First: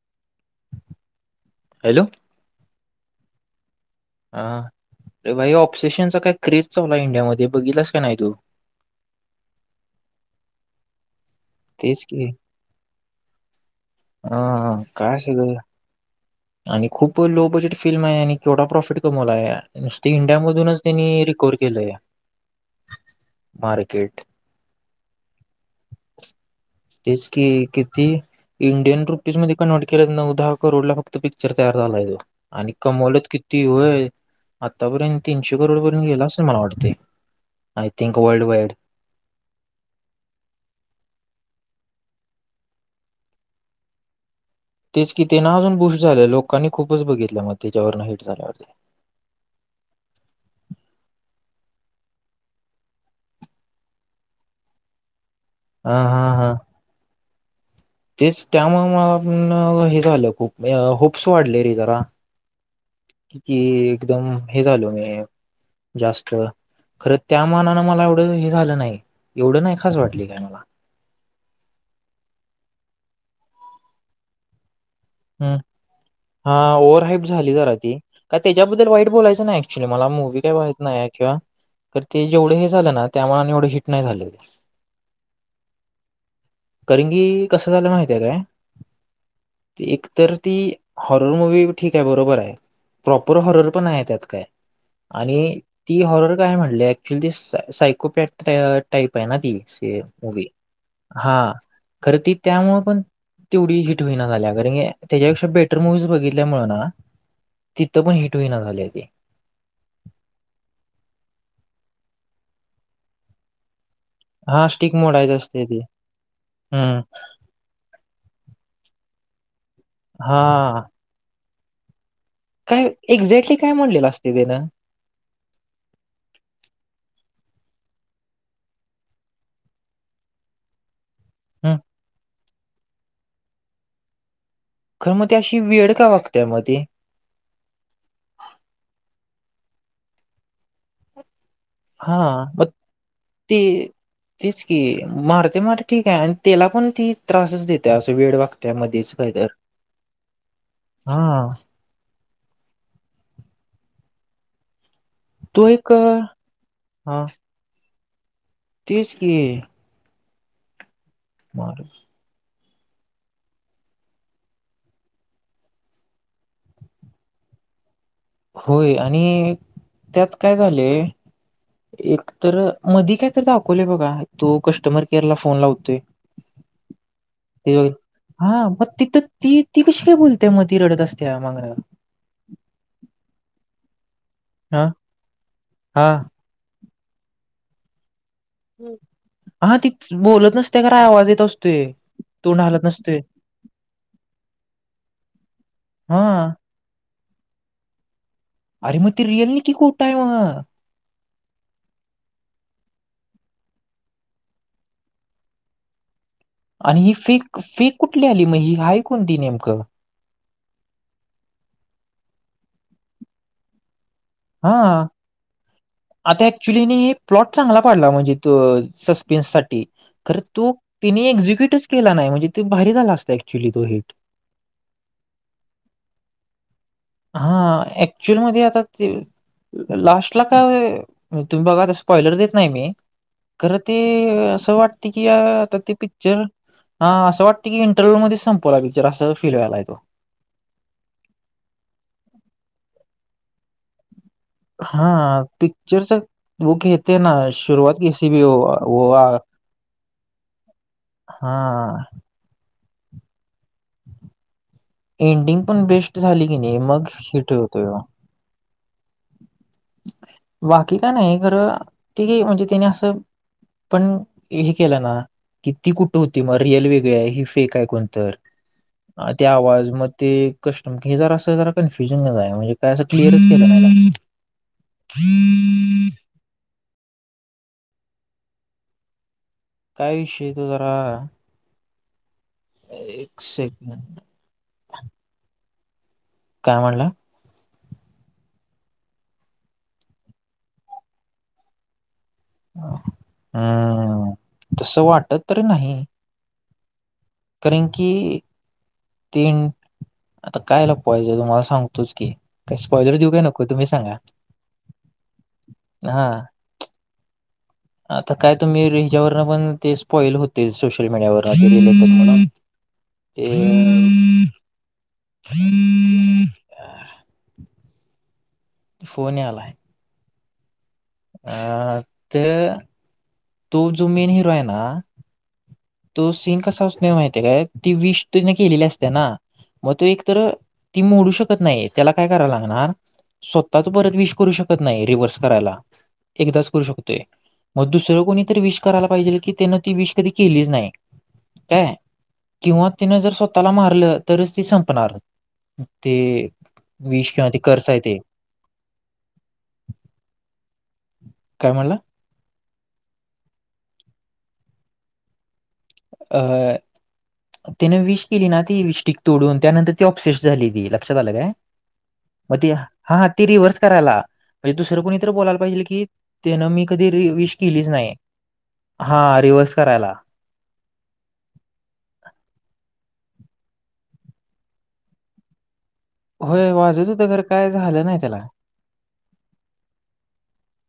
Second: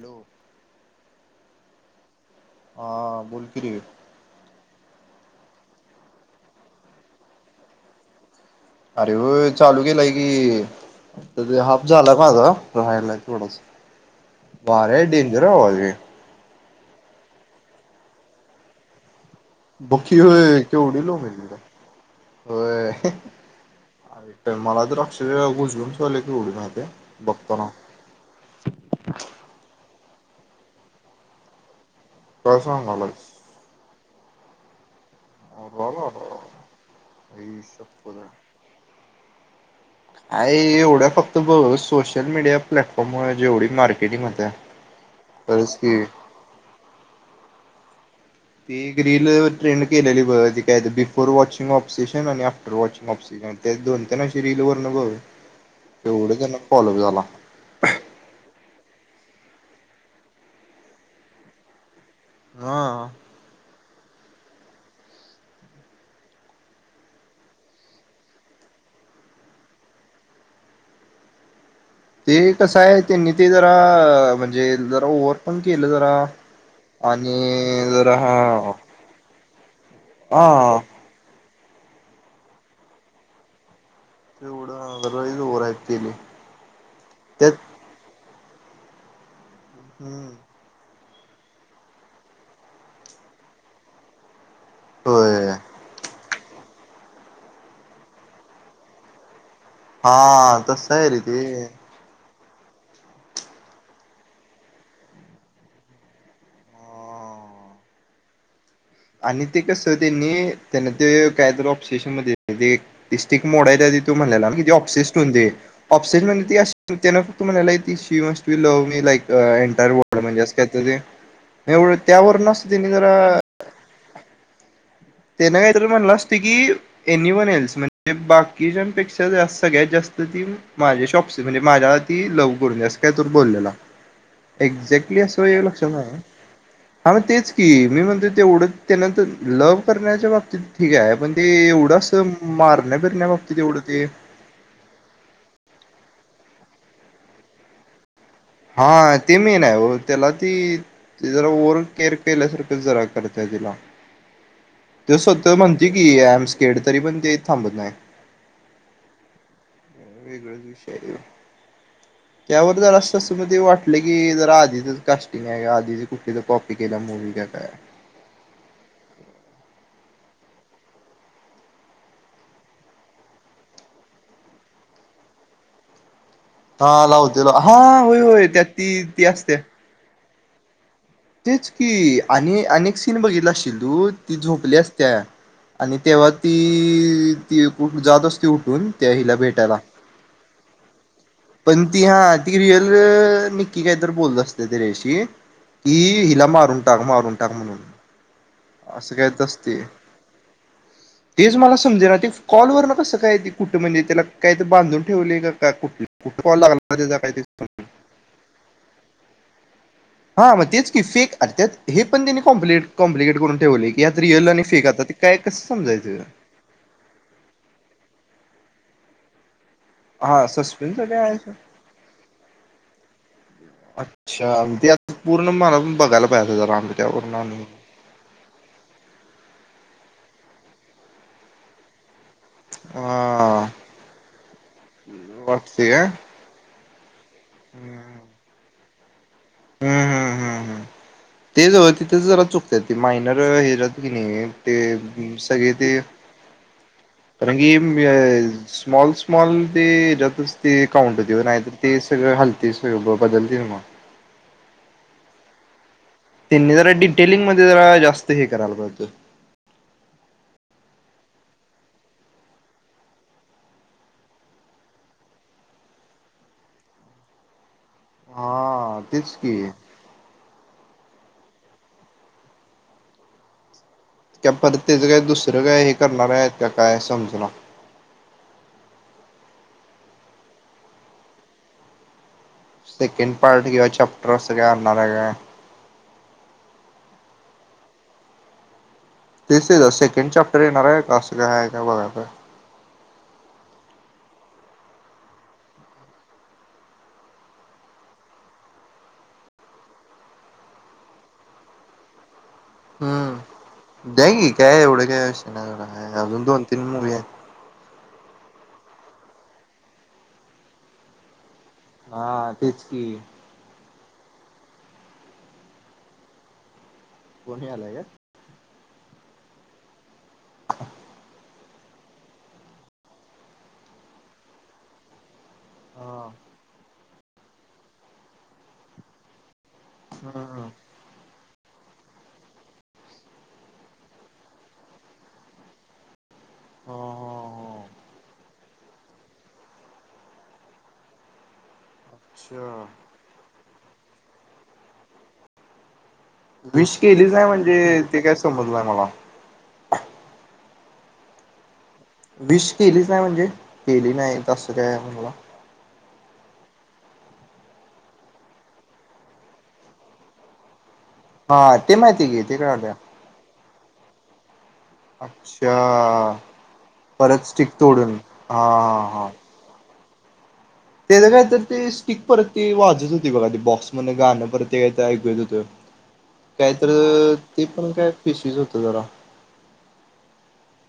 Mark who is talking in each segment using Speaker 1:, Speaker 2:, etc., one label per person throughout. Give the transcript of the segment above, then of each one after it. Speaker 1: Hello!
Speaker 2: Hello!
Speaker 1: हा बोल की रे?
Speaker 2: हा भाई ऑप्सिशनचा काय क्रेज चावला इंडियामध्ये बघितलासं का नाही तू?
Speaker 1: अरे हो चालू केलाय की. त हाफ
Speaker 2: तेच
Speaker 1: झाला
Speaker 2: की
Speaker 1: माझा राहायला थोडसं
Speaker 2: हा
Speaker 1: वारे
Speaker 2: काय
Speaker 1: डेंजरजे
Speaker 2: सगळं
Speaker 1: बाबा हॆ.
Speaker 2: आणि खूप लो बजेट फिल्म आहे आणि केवढा प्रॉफिट कमवला या.
Speaker 1: बाकी हो क उडल मजला
Speaker 2: केलंय
Speaker 1: हो
Speaker 2: मार्केट
Speaker 1: [unintelligible] मला तर अक्षर घुसगुूनचले की उडून [inaudible]
Speaker 2: तेचं कि. ती इंडियन रुपीज मध्ये कन्वर्ट केले नऊ दहा करोड ला फक्त पिक्चर तयार झाला आहे तो.
Speaker 1: काय
Speaker 2: आणि कमवलंच
Speaker 1: सांगायलास
Speaker 2: किती होय? आतापर्यंत तीनशे करोडपर्यंत गेला असेल मला वाटतते I think world wide [inaudible]
Speaker 1: I एवढ्या फक्त बघ सोशल मीडिया प्लॅटफॉर्ममुळे जेवढी मार्केटिंगमध्ये.
Speaker 2: तेचं की ते ना अजून बुष्ट झालेलं लोकांनी खूपच बघितलं मग त्याच्यावरं हिट झाल्यावर.
Speaker 1: ती एक रील ट्रेंड केलेली त काय बिफोर वॉचिंग ऑफ सेशन आणि आफ्टर वॉचिंग ऑफ सेशन. तेच दोन तन अशी रील वर्ण बघ.
Speaker 2: ह हा हा.
Speaker 1: [unintelligible]
Speaker 2: तेच त्यामूळ म [unintelligible] हे झालं खूप होप्स वाढले रे जरा.
Speaker 1: हा
Speaker 2: कि एकदम हे झाल म जास्त खरं त्या मानानं मला एवढं हे झालं नाही. एवढं नाही खास वाटली काय मला.
Speaker 1: ते कसं आय ते नीती जरा म्हणजे जरा ओवर
Speaker 2: हम्
Speaker 1: पण केलं जरा.
Speaker 2: हा ओव्हरहाईट
Speaker 1: आणि
Speaker 2: झाली जरा ती, काय त्याच्याबद्दल वाईट बोलायच नाय. [unintelligible] मला मूवी्ही काय माहीत
Speaker 1: हा
Speaker 2: नाय का, तर ते जेवढे झालं ना त्यामुळे आणि एवढे हिट नाही झाले.
Speaker 1: तेवढं जरा लईच ओव्हर ऍक्ट केली
Speaker 2: कारणं की
Speaker 1: त्यात
Speaker 2: कस झालं माहितेय काय.
Speaker 1: हम्म
Speaker 2: एकतर ती हॉरर मूवी ठीक आहे बरोबर आहे प्रॉपर हॉरर पण नाय त्यात काय.
Speaker 1: होय
Speaker 2: आणि ती हॉरर काय म्हणली ऍक्च्युल ती सायकोपॅट टाईप आहे ना ती मूवी
Speaker 1: हा तसं आहे रे
Speaker 2: हा.
Speaker 1: ते
Speaker 2: खरं ती त्यामुळेळ पण तेवढी हिट होईना झाल्या. [unintelligible] त्याच्यापेक्षा बेटर मुव्हीज बघितल्यामुळ ना, तिथं पण हिट होईना झाल्या ती.
Speaker 1: आणि ते कस त्यांनी त्यांना ते [unintelligible] तो म्हणाला
Speaker 2: हा स्टिक
Speaker 1: ऑक्सेिस्ट होऊ
Speaker 2: मोडायचं
Speaker 1: दे
Speaker 2: असते ती
Speaker 1: ऑपसिस्ट म्हण ती त्या
Speaker 2: हम्म
Speaker 1: [unintelligible] त म्हणाला की श musty love me like entire world म्हणजे
Speaker 2: हा
Speaker 1: अस कायं ते एवढ त्यावरन [unintelligible]
Speaker 2: काय एक्झॅक्टली काय म्हणलेलं असतयं वेदान.
Speaker 1: ते नायतर म्हणलं असते की एनी वन एल्स म्हणजे बाकीच्यांपेक्षा सगळ्यात जास्त ती माझे शॉप [unintelligible]
Speaker 2: हम्म
Speaker 1: माझ्यावर ती लव करून असं काय तर बोललेला.
Speaker 2: खरं
Speaker 1: एक्झॅक्टली
Speaker 2: मग ती
Speaker 1: असं
Speaker 2: अशी
Speaker 1: वय लक्षात
Speaker 2: वेड का
Speaker 1: आल.
Speaker 2: वागते मग ती
Speaker 1: अव तेच की मी म्हणतो तेवढं त्यानंतर लव करण्याच्या बाबतीत ठीक आहे. पण ते एवढं
Speaker 2: हा
Speaker 1: असं
Speaker 2: मग
Speaker 1: मारण्या बीरण्या बाबती हेवढ ते
Speaker 2: तेच की मारते मारते ठीक आहे आणि तेला पण ती त्रासच देते. असं वेड वाक
Speaker 1: हा ते मेन हाय वो, त्याला ती जरा
Speaker 2: हा
Speaker 1: ओर केअर पहिल्यासारखं जरा करतय तिला. ते स्वता
Speaker 2: तो
Speaker 1: म्हणतेय
Speaker 2: एक
Speaker 1: की एम स्केड तरी पण
Speaker 2: हा
Speaker 1: ते थांबत नाय.
Speaker 2: तेच की.
Speaker 1: वेगळाच विषय आहे.
Speaker 2: [unintelligible]
Speaker 1: त्यावर जर असं असं म ते वाटलं की जरा आधीच कास्टिंग आहे आधीच कुठल कॉपी केल्यामुळ होईल का काय
Speaker 2: होय आणि त्यात काय झालय. एक तर मधी कायतर दाखवलं बघा, तो कस्टमर केअरला फोन लावतोय.
Speaker 1: हा लावतोय
Speaker 2: ते
Speaker 1: हा
Speaker 2: बघ-
Speaker 1: होय होय त्यात
Speaker 2: हा मग
Speaker 1: ती
Speaker 2: तिथं
Speaker 1: ती असते.
Speaker 2: ती कशी काय बोलते म रडत असतय.
Speaker 1: तेच की आणि आणि एक सीन बघितला अशिल तू ती झोपली
Speaker 2: हा
Speaker 1: असत्या, आणि
Speaker 2: हा
Speaker 1: तेव्हा ती उठून जात असतय उठ
Speaker 2: हा तीच बोलत नसते काराय आवाज येत असतो.
Speaker 1: पण ती हा ती रिअल अ नक्की काही तर बोलत असते तिज्याशी की
Speaker 2: हा
Speaker 1: हिला मारुण टाक मारूण टाक म्हणून
Speaker 2: अरे म
Speaker 1: असं
Speaker 2: ती
Speaker 1: कायच
Speaker 2: रियल नीक्की
Speaker 1: असते
Speaker 2: कुठंय म
Speaker 1: तेच मला समजे ना ते कॉलवर ना कसं काय ती कुठं म्हणजे त्याला काय तर बांधून ठेवले का कुठल. कुठं काॅल लागला ना
Speaker 2: आणि ही
Speaker 1: त्याचा काय ते
Speaker 2: फेक
Speaker 1: कळेना
Speaker 2: फेक कुठली आली मग ही आहेय कोणती नेमकं
Speaker 1: हां मग तेच की फिक त्यात हे पण त्यांनी कॉम्प्लिकेट-कॉम्प्लिकेट करून ठेवलेय. यात रिअल आणि फेक आता ते काय कसं समजायचं.
Speaker 2: क्च्युली ने प्लॉट चांगला पाडला म्हणजे तो सस्पेन्स साठी. खरं
Speaker 1: हा
Speaker 2: तु
Speaker 1: सस्पेन्स काय
Speaker 2: तिने
Speaker 1: आहे सर
Speaker 2: एक्झिक्युटच केला नाही म्हणजे ते बाहेर झाला असता की ऍक्च्युली तो हिट
Speaker 1: अच्छा! [unintelligible] आणि
Speaker 2: हा ऍक्च्युअल मध्ये आता ते लास्टला काय तुम्ही बघत असतं स्पॉईलर देत नाही मी
Speaker 1: हा
Speaker 2: खरं ते असं वाटते की आता
Speaker 1: वाटते
Speaker 2: ते
Speaker 1: काय
Speaker 2: पिक्चर हा असं वाटते की
Speaker 1: हम्म
Speaker 2: इंटरव्ह्यूमध्ये संपवला पिक्चर असं फील व्हायलाय
Speaker 1: हम्
Speaker 2: तो.
Speaker 1: हम्म हम् हम, तेच ओ तिथंच जरा चुकत्यात ती मायनर हे जात की नाही ते
Speaker 2: हां,
Speaker 1: सगळे ते
Speaker 2: पिक्चरचा वो घेते ना
Speaker 1: रंगी
Speaker 2: सुरुवात कैसी भी
Speaker 1: मिळेल
Speaker 2: हो, वो
Speaker 1: स्मॉल
Speaker 2: आ
Speaker 1: स्मॉल ते [unintelligible] ते काउंटऊन नाही तर ते
Speaker 2: हां,
Speaker 1: सगळं हालतील सगळं बदलतील मंग
Speaker 2: एंडिंग पण बेस्ट झाली की नाही मग हिट होतोय.
Speaker 1: ते हे करायला पाहिजे होतं.
Speaker 2: बाकी काय नाही खरं ते म्हणजे त्यानी असं पण हे केलं ना की ती कुठं होती मग रिअल वेगळी आहे ही फेक आहे कोण तर,
Speaker 1: हा तेच की
Speaker 2: त्या आवाज म ते कष्ट हे जरा असं जरा कन्फ्युजनच आहे काय असं क्लिअरच केलं नाही
Speaker 1: त्या परत तेच काय दुसरं काय हे करणार आहेत का काय समजना.
Speaker 2: काय विषय तो जरा
Speaker 1: सेकंड
Speaker 2: एक
Speaker 1: पार्ट किंवा
Speaker 2: सेकंड
Speaker 1: चॅप्टर असं काय आणणार आहे काय?
Speaker 2: काय म्हणला?
Speaker 1: ते स-सेकंड चॅप्टर येणार आहे का असं काय हाय का बघायं पाहिजे.
Speaker 2: हम्, तसं वाटत तरी नाही. कारण की तीन, आता काय लपवायच तुम्हाला सांगतोच की काय स्पॉइलर देऊ
Speaker 1: हम्,
Speaker 2: काय नको तुम्ही सांगा
Speaker 1: द्या की काय एवढं काय विषय नाही सोडा
Speaker 2: हा
Speaker 1: अजून दोन-तीन मुवी आहेत.
Speaker 2: आता काय तुम्ही री हिच्यावरनं पण ते स्पॉइल होतेच सोशल मीडियावर [unintelligible]
Speaker 1: हा तेच की.
Speaker 2: [unintelligible]
Speaker 1: कोणी आलाय काय?
Speaker 2: फोन यायलाय.
Speaker 1: [inaudible]
Speaker 2: अ ते तो जो मेन हिरो आहे ना,
Speaker 1: हा.
Speaker 2: तो सिन कसा असतोय माहितीय काय ती विश तिने केलेली असते ना, मग तो एक तर
Speaker 1: हम्म.
Speaker 2: ती मोडू शकत नाही त्याला काय कराव लागणार. स्वतः च परत विश करू शकत नाही रिव्हर्स करायला. एकदाच करू
Speaker 1: हा
Speaker 2: शकतोय,
Speaker 1: हा
Speaker 2: मग दुसरं कोणीतरी विश करायला पाहिजे की त्यानं ती विश कधी केलीच नाही, काय
Speaker 1: हा अच्छा.
Speaker 2: किंवा तिने जर स्व त्याला मारलं तरचं ती संपणार, ते
Speaker 1: विश
Speaker 2: विष
Speaker 1: केलीचाय
Speaker 2: किंवा ते कर्स आहे
Speaker 1: म्हणजे ते काय समजलंय नाही मला.
Speaker 2: काय म्हणला?
Speaker 1: वीश केलीच नाही म्हणजे? केली नाही [unintelligible] त्यामुळे
Speaker 2: [inaudible] तिनं विश केली ना ती विश स्टिक तोडून, त्यानंतर ती ऑपसेस झाली ती. लक्षात आलं काय?
Speaker 1: हा ते माहिती की ते
Speaker 2: मग ती
Speaker 1: कळालं.
Speaker 2: हा हा ती रिव्हर्स करायला. म्हणजे दुसरं कोणीतर बोलायला पाहिजे की,
Speaker 1: अच्छा
Speaker 2: त्यान मी कधी री
Speaker 1: परत
Speaker 2: विश
Speaker 1: स्टिक
Speaker 2: केलीच नाही.
Speaker 1: तोडून हा
Speaker 2: हा रिव्हर्स करायला
Speaker 1: त्याच काय तरी ती स्टिक परत ती वाजत होती बघा ती बॉक्स मधन गाणं परत ते काय ऐकु येत होतं.
Speaker 2: होय
Speaker 1: काय
Speaker 2: वाजतं होतं खर काय झालं नाही त्याला.
Speaker 1: तो वेडा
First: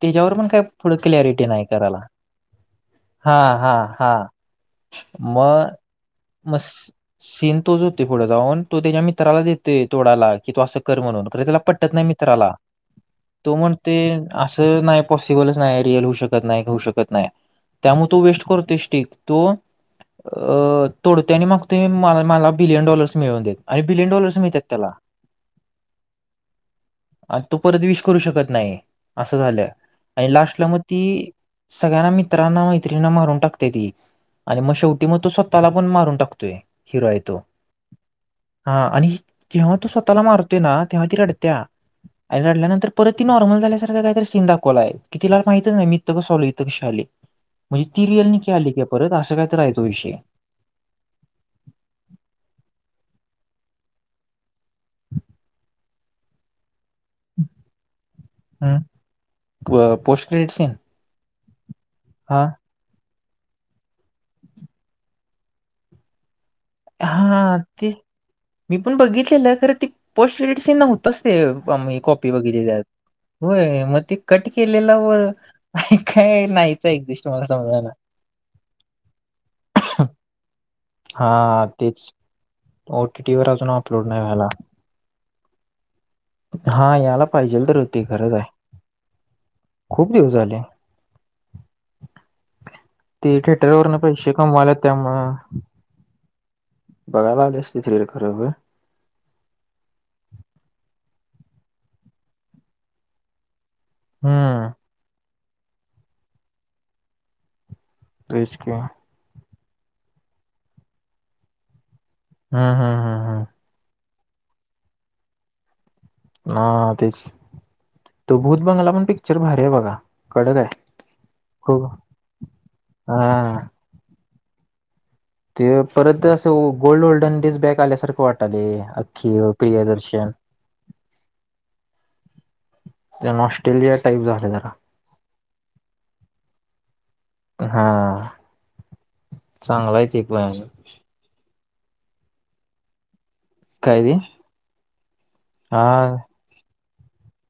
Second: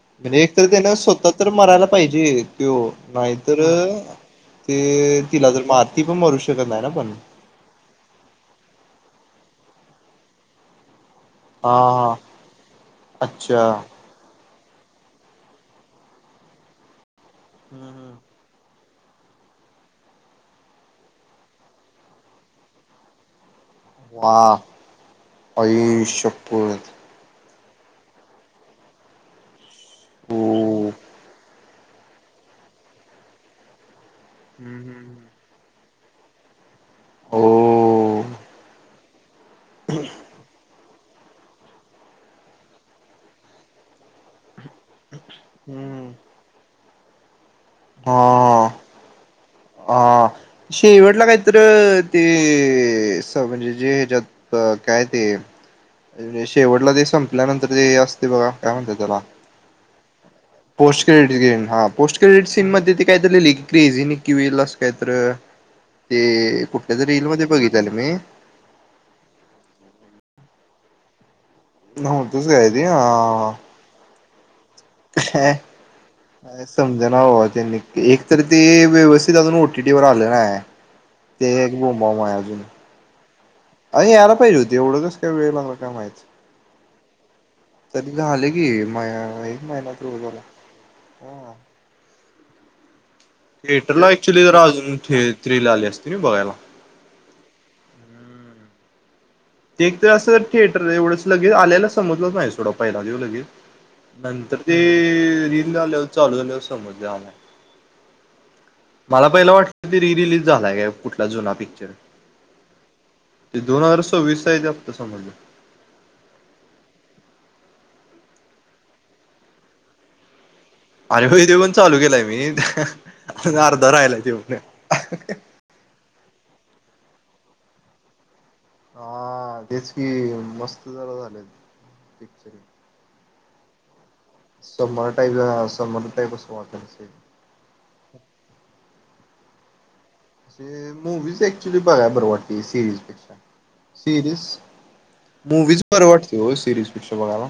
Speaker 2: त्याच्यावर
Speaker 1: म्हणजे
Speaker 2: पण काय
Speaker 1: एकतरी त्यानं
Speaker 2: पुढं
Speaker 1: स्वतः
Speaker 2: क्लॅरिटी
Speaker 1: तर
Speaker 2: नाही
Speaker 1: मरायला
Speaker 2: करायला
Speaker 1: पाहिजे त्यो,
Speaker 2: हा
Speaker 1: नाहीतर
Speaker 2: हा हा
Speaker 1: ते तिला जर
Speaker 2: मग
Speaker 1: मारती, ती पण मरू
Speaker 2: मग
Speaker 1: शकतं नाही ना पण.
Speaker 2: सीन तोच जातंय पुढं जाऊन तो त्याच्या मित्राला देतं तोडाला की तु असं कर म्हणून खर त्याला
Speaker 1: हा
Speaker 2: पटतं नाही
Speaker 1: हा
Speaker 2: मित्राला, तो
Speaker 1: अच्छा.
Speaker 2: म्हणतंय असं नाही पॉसिबलच नाही रिअल होऊ शकत नाही, होऊ शकत नाही,
Speaker 1: हम्म
Speaker 2: त्यामुळे
Speaker 1: हम्म.
Speaker 2: तो वेस्ट फोडतोय स्टीक, तो अ तोडते आणि मग ते मला, मला बिलियन डॉलर्स मिळवून देतं. आणि बिलियन डॉलर्स
Speaker 1: वा
Speaker 2: मिळतात त्याला.
Speaker 1: आई शप्पथ
Speaker 2: आणि तो परत विश करू शकत नाही, असं झालं आणि लास्टला मग
Speaker 1: ओ.
Speaker 2: ती सगळ्यांना मित्रांना मैत्रीणींना मारून टाकत्या ती, आणि मग
Speaker 1: हम्म
Speaker 2: शेवटी
Speaker 1: हम्म.
Speaker 2: मग तो स्वतः स्वतःला पण मारून टाकतोय, हिरो हाय तो.
Speaker 1: ओ.
Speaker 2: हा आणि, जेव्हा तो स्वतःला मारतोय ना तेव्हा ती रडत्या. आणि रडल्यानंतर परत ती नॉर्मल झाल्यासारखं काहीतरी सीन दाखवलाय. की तिला माहितच नाही मी
Speaker 1: हम्म.
Speaker 2: इथं कस आलोय इथं कशी आलीय, म्हणजे ती रियल नी की
Speaker 1: हा.
Speaker 2: आली काय परत असं काय तर हाय.
Speaker 1: हा, शेवटला काहीतर ते म्हणजे जे ह्याच्यात अ काय ते, शेवटला जे संपल्यानंतर जे असतय बघा काय
Speaker 2: हम्म.
Speaker 1: म्हणतात त्याला?
Speaker 2: Post credit scene
Speaker 1: post credit scene हा. पोस्ट
Speaker 2: हा
Speaker 1: क्रेडिट सीन मध्ये ते काय तर लिहलंय की क्रेझी निकी वील असं काय तर, ते कुठ त्याचं रील मध्ये
Speaker 2: हा
Speaker 1: बघितलंय
Speaker 2: ते
Speaker 1: मी.
Speaker 2: मी पण बघितलेलं खर ती पोस्ट क्रेडिट सीन नव्हती. तस आम्ही कॉपी
Speaker 1: नव्हतंच
Speaker 2: बघितली
Speaker 1: काय
Speaker 2: त्यात,
Speaker 1: ते हा
Speaker 2: होय मग ते कट केलेला व,
Speaker 1: काय
Speaker 2: काय नाहीच एक
Speaker 1: समजना
Speaker 2: [inaudible] मला
Speaker 1: बाबा त्यांनी
Speaker 2: समजाला.
Speaker 1: एक तर ते व्यवस्थित अजून ओटीटी वर आल नाही.
Speaker 2: हा तेच, ओटीटी वर अजून अपलोड नाही व्हायला.
Speaker 1: तेवढं कसं काय वेळ लागला काय माहित.
Speaker 2: हा यायला पाहिजेल.
Speaker 1: तरी झाले की म एक महिन्याच्या
Speaker 2: खूप
Speaker 1: वर
Speaker 2: दिवस
Speaker 1: झाला.
Speaker 2: झाले
Speaker 1: हा
Speaker 2: ते थिएटरवरनं
Speaker 1: थिएटरला
Speaker 2: पैसे
Speaker 1: ऍक्च्युली जरा
Speaker 2: कमवायला
Speaker 1: अजून
Speaker 2: त्यामुळं
Speaker 1: थ्रील आली असती ना बघायला.
Speaker 2: बघायला आली असती थ्रील खर होय.
Speaker 1: ते एक तर असं थिएटर एवढंच लगेच, आल्या-आल्या समजलंच नाही सोडा पहिला ह्यो लगेच. नंतर
Speaker 2: हम्म
Speaker 1: ते रील आल्यावर चालू झाल्यावर समजलंय आम्हाला.
Speaker 2: तेच की
Speaker 1: मला पहिलं वाटलं की रिरिलीज झालाय का कुठला जुना पिक्चर.
Speaker 2: हा हा हा
Speaker 1: ते दोन हजार सव्वीसचा हाय त्यात [inaudible]
Speaker 2: ह तेच, तो भूत बंगाला पण पिक्चर भारी आहे बघा कडक हाय.
Speaker 1: अरे होय ते पण चालू केलाय मी आणि
Speaker 2: हा
Speaker 1: अर्धा राहिला तो.
Speaker 2: ते परत असं गो-गोल्ड ओल्डन डेज बॅक आल्यासारखं वाटाले अख्खे
Speaker 1: हा तेच की
Speaker 2: प्रियदर्शन.
Speaker 1: [unintelligible]
Speaker 2: ज ऑस्ट्रेलिया टाईप झाल.
Speaker 1: सोमवार टाईप हा सोमवार टाईप असं वाटलं नसेल.
Speaker 2: हा चांगलाय ते. पण
Speaker 1: ते मूवीज ऍक्च्युली बघायां बरं वाटतय सिरीजपेक्षा.
Speaker 2: काय ते
Speaker 1: सिरीज मूवीज
Speaker 2: हा
Speaker 1: बर वाटते हो सिरीज पेक्षा बघायला.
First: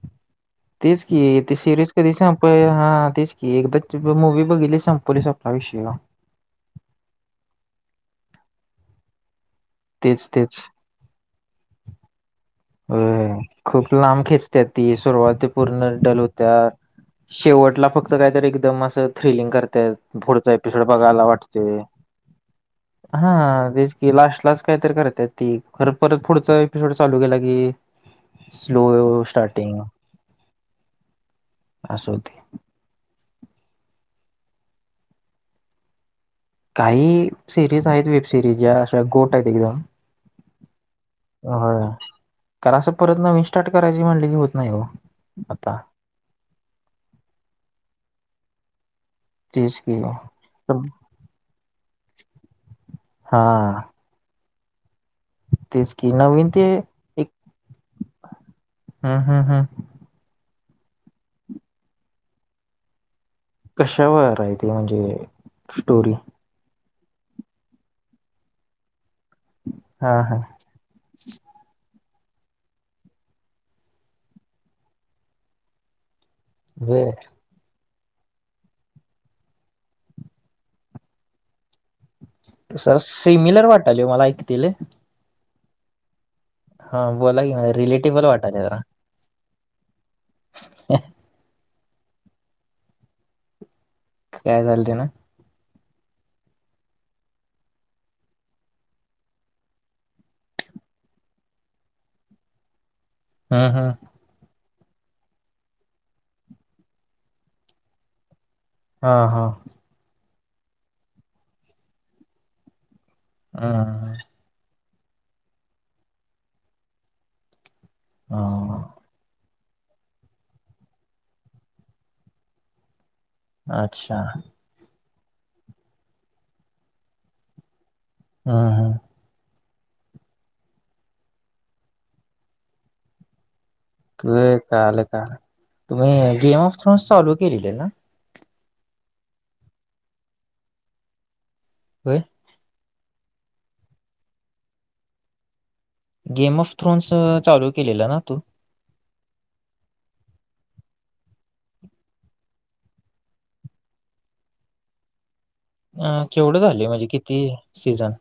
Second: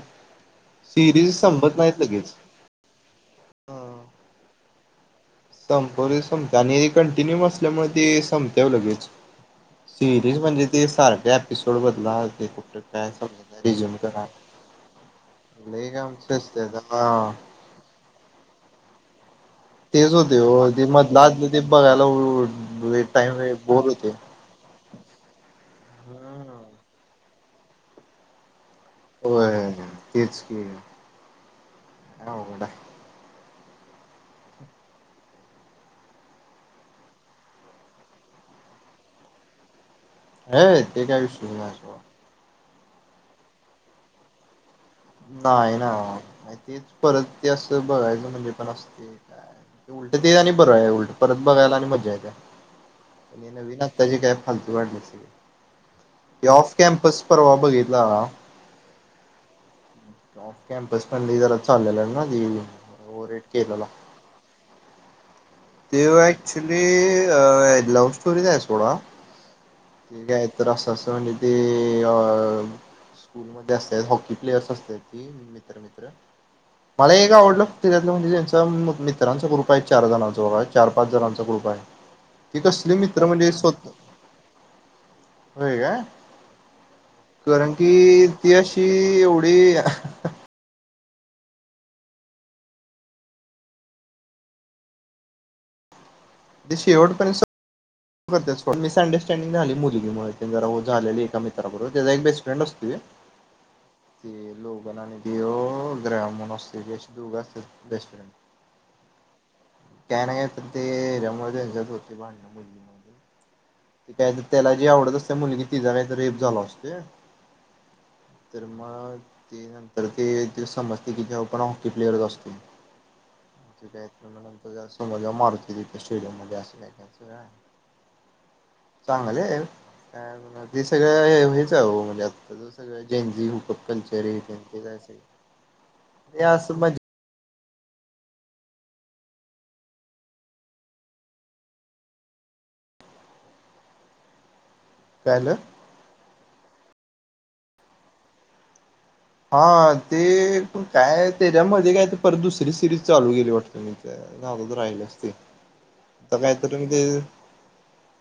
Speaker 2: तेच की
Speaker 1: सिरीज
Speaker 2: ते
Speaker 1: संपत
Speaker 2: सिरिज
Speaker 1: नाहीत
Speaker 2: कधी
Speaker 1: लगेच
Speaker 2: संपय, हा तेच की एकदाचं मूवी बघितली संपवली. विषय
Speaker 1: संपवली संपते आणि हे कंटिन्यू असल्यामुळे ती संपते वो लगेच.
Speaker 2: तेच
Speaker 1: सिरीज
Speaker 2: तेच
Speaker 1: म्हणजे ते सारख्या एपिसोड बदला. कुठे
Speaker 2: अ
Speaker 1: काय समजत नाही
Speaker 2: खूप
Speaker 1: रिझ्युम
Speaker 2: लांब
Speaker 1: करा
Speaker 2: खेचत्यां ती सुरुवाती
Speaker 1: लय काम
Speaker 2: पूर्णडल होत्या.
Speaker 1: असते हा
Speaker 2: शेवटला फक्त कायतरी एकदम असं थ्रिलिंग कर
Speaker 1: तेच
Speaker 2: त्यां
Speaker 1: होते
Speaker 2: पुढचा
Speaker 1: हो
Speaker 2: एपिसोड
Speaker 1: ते मधलं
Speaker 2: बघायला
Speaker 1: आधलं
Speaker 2: वाटते
Speaker 1: ते बघायला टाइम
Speaker 2: हं
Speaker 1: बोर
Speaker 2: हेच
Speaker 1: होते
Speaker 2: की लास्ट लाच कायतरी करत्यात ती खर परत पुढचा एपिसोड चालू केला की स्लो
Speaker 1: होय
Speaker 2: स्टार्टिंग
Speaker 1: तेच की
Speaker 2: आसं होतंय.
Speaker 1: अवघड आहे
Speaker 2: काही सिरीज आहेत वेब सिरीज ज्या अशा गोट आहेत एकदम.
Speaker 1: हे ते काही विशेष [unintelligible]
Speaker 2: कार असं परत नवीन स्टार्ट करायची म्हणली की होत नाही हो. आता.
Speaker 1: नाही ना तेच परत ते असं बघायचं म्हणजे पण असते.
Speaker 2: तेच की
Speaker 1: उलट ते आणि बरं आहे उलट परत बघायला आणि मज्जा येते
Speaker 2: हां,
Speaker 1: नवीन. आताची काय फालतू काढल्यात सिरीज
Speaker 2: तेच की
Speaker 1: ते
Speaker 2: नवीन
Speaker 1: ऑफ कॅम्पस परवा बघितला.
Speaker 2: हूं हूं हूं!
Speaker 1: ऑफ कॅम्पस पण लयी जरा चाललेला ना ती ओेव्हर रेट
Speaker 2: कशावर ऐकलं म्हणजे. स्टोरी?
Speaker 1: तेव ऍक्च्युली लव्ह स्टोरीज आहे सोडा.
Speaker 2: हां, हां.
Speaker 1: तर असं असं म्हणजे ते अ स्कूलमध्ये असत्यांत हॉकी प्लेअर्स असत्यांत ती. मित्र, मित्र
Speaker 2: बर
Speaker 1: मला एक आवडलं म्हणजे त्यांचा मित्रांचा ग्रुप आहे चार जणां दोघ आहे चार पाच जणांचा ग्रुप आहे ती तसली
Speaker 2: सर
Speaker 1: मित्र म्हणजे
Speaker 2: सिमिलर
Speaker 1: सो
Speaker 2: वाटाले मला ऐकतील.
Speaker 1: होय का
Speaker 2: हां, बोला की
Speaker 1: कारण
Speaker 2: मला रिलेटेबल
Speaker 1: की ती
Speaker 2: वाटाले जरा.
Speaker 1: अशी एव [unintelligible]
Speaker 2: [inaudible] काय झालते ना.
Speaker 1: ती शेवट पण सं [unintelligible] मिसअंडरस्टँडिंग झाली मुलगीमुळे तेन जरा झालेली एका मित्राबरोबर त्याचा एक बेस्टफ्रेंड असतोय.
Speaker 2: [inaudible]
Speaker 1: [unintelligible]
Speaker 2: हा हा!
Speaker 1: [unintelligible]
Speaker 2: हा!
Speaker 1: काय तर त्याला जी आवडत असते मुलगी तिचा काही तर रेप झाला असतोय. तर
Speaker 2: हम्म,
Speaker 1: मग ते नंतर ते ते समजते की जेव्हा पण हॉकी प्लेअरचं असतो.
Speaker 2: अच्छा
Speaker 1: [unintelligible]
Speaker 2: हा हा!
Speaker 1: चांगले आहे ते सगळं हेच अहो म्हणजे आताचं सगळ जेंजी हुक.
Speaker 2: व्हय काल का तुम्ही
Speaker 1: ते
Speaker 2: गेम
Speaker 1: असं
Speaker 2: ऑफ थ्रोन
Speaker 1: मजा
Speaker 2: चालू केलेले आहे ना? होय
Speaker 1: कायलं
Speaker 2: गेम ऑफ थ्रोन्सं चालू केलेलं ना तू
Speaker 1: हा ते पण काय त्याच्यामध्ये काय त परत दुसरी सिरीज चालू केेली वाटतं मी. [unintelligible] राहिलंच ते
Speaker 2: अं
Speaker 1: आता
Speaker 2: केवढं
Speaker 1: कायतरी मी
Speaker 2: झालंय
Speaker 1: ते
Speaker 2: म्हजे, किती सीझन?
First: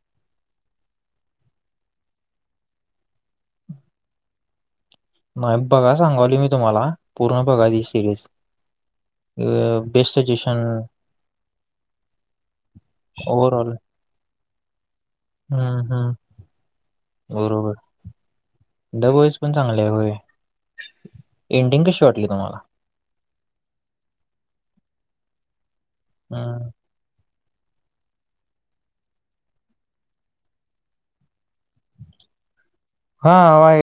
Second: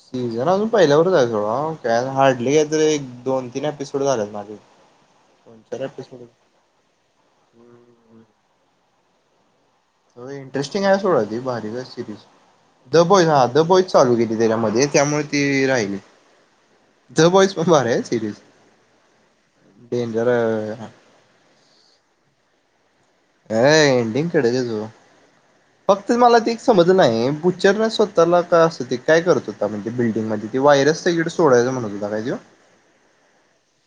Speaker 1: सीझन अजून पहिल्यावरच [unintelligible] हार्डली का तरी एक दोन तीन एपिसोड झालेत माझे
Speaker 2: नाई
Speaker 1: दोन चार
Speaker 2: बघा
Speaker 1: एपिसोड
Speaker 2: सांगावली मी तुम्हाला पूर्ण बघा ती
Speaker 1: हम्म.
Speaker 2: सिरीज अ
Speaker 1: इंटरेस्टिंग आहे सोडा ती भारीजाय सिरीज. द बॅईज हा द
Speaker 2: ओव्हरऑल
Speaker 1: बाॅईज चालू केली त्याच्यामध्ये त्यामुळे ती
Speaker 2: हम्म
Speaker 1: राहिली.
Speaker 2: हम्म
Speaker 1: द बाॅईज पण
Speaker 2: बरोबर
Speaker 1: भारीय सिरीज
Speaker 2: द बॉईज पण चांगले आहे होय
Speaker 1: डेंजर
Speaker 2: एंडिंग कशी वाटली तुम्हाला?
Speaker 1: अ एंडिंग कडेचोच ओ फक्त मला ते एक
Speaker 2: हम्म
Speaker 1: समज नाई बुच्चर न स्वत् -ताला काय असं ते काय करत होता म्हणजे बिल्डिंगमध्ये ती वायरस सगीकडे सोडायच म्हणत होता काय तो?
Speaker 2: हा वाय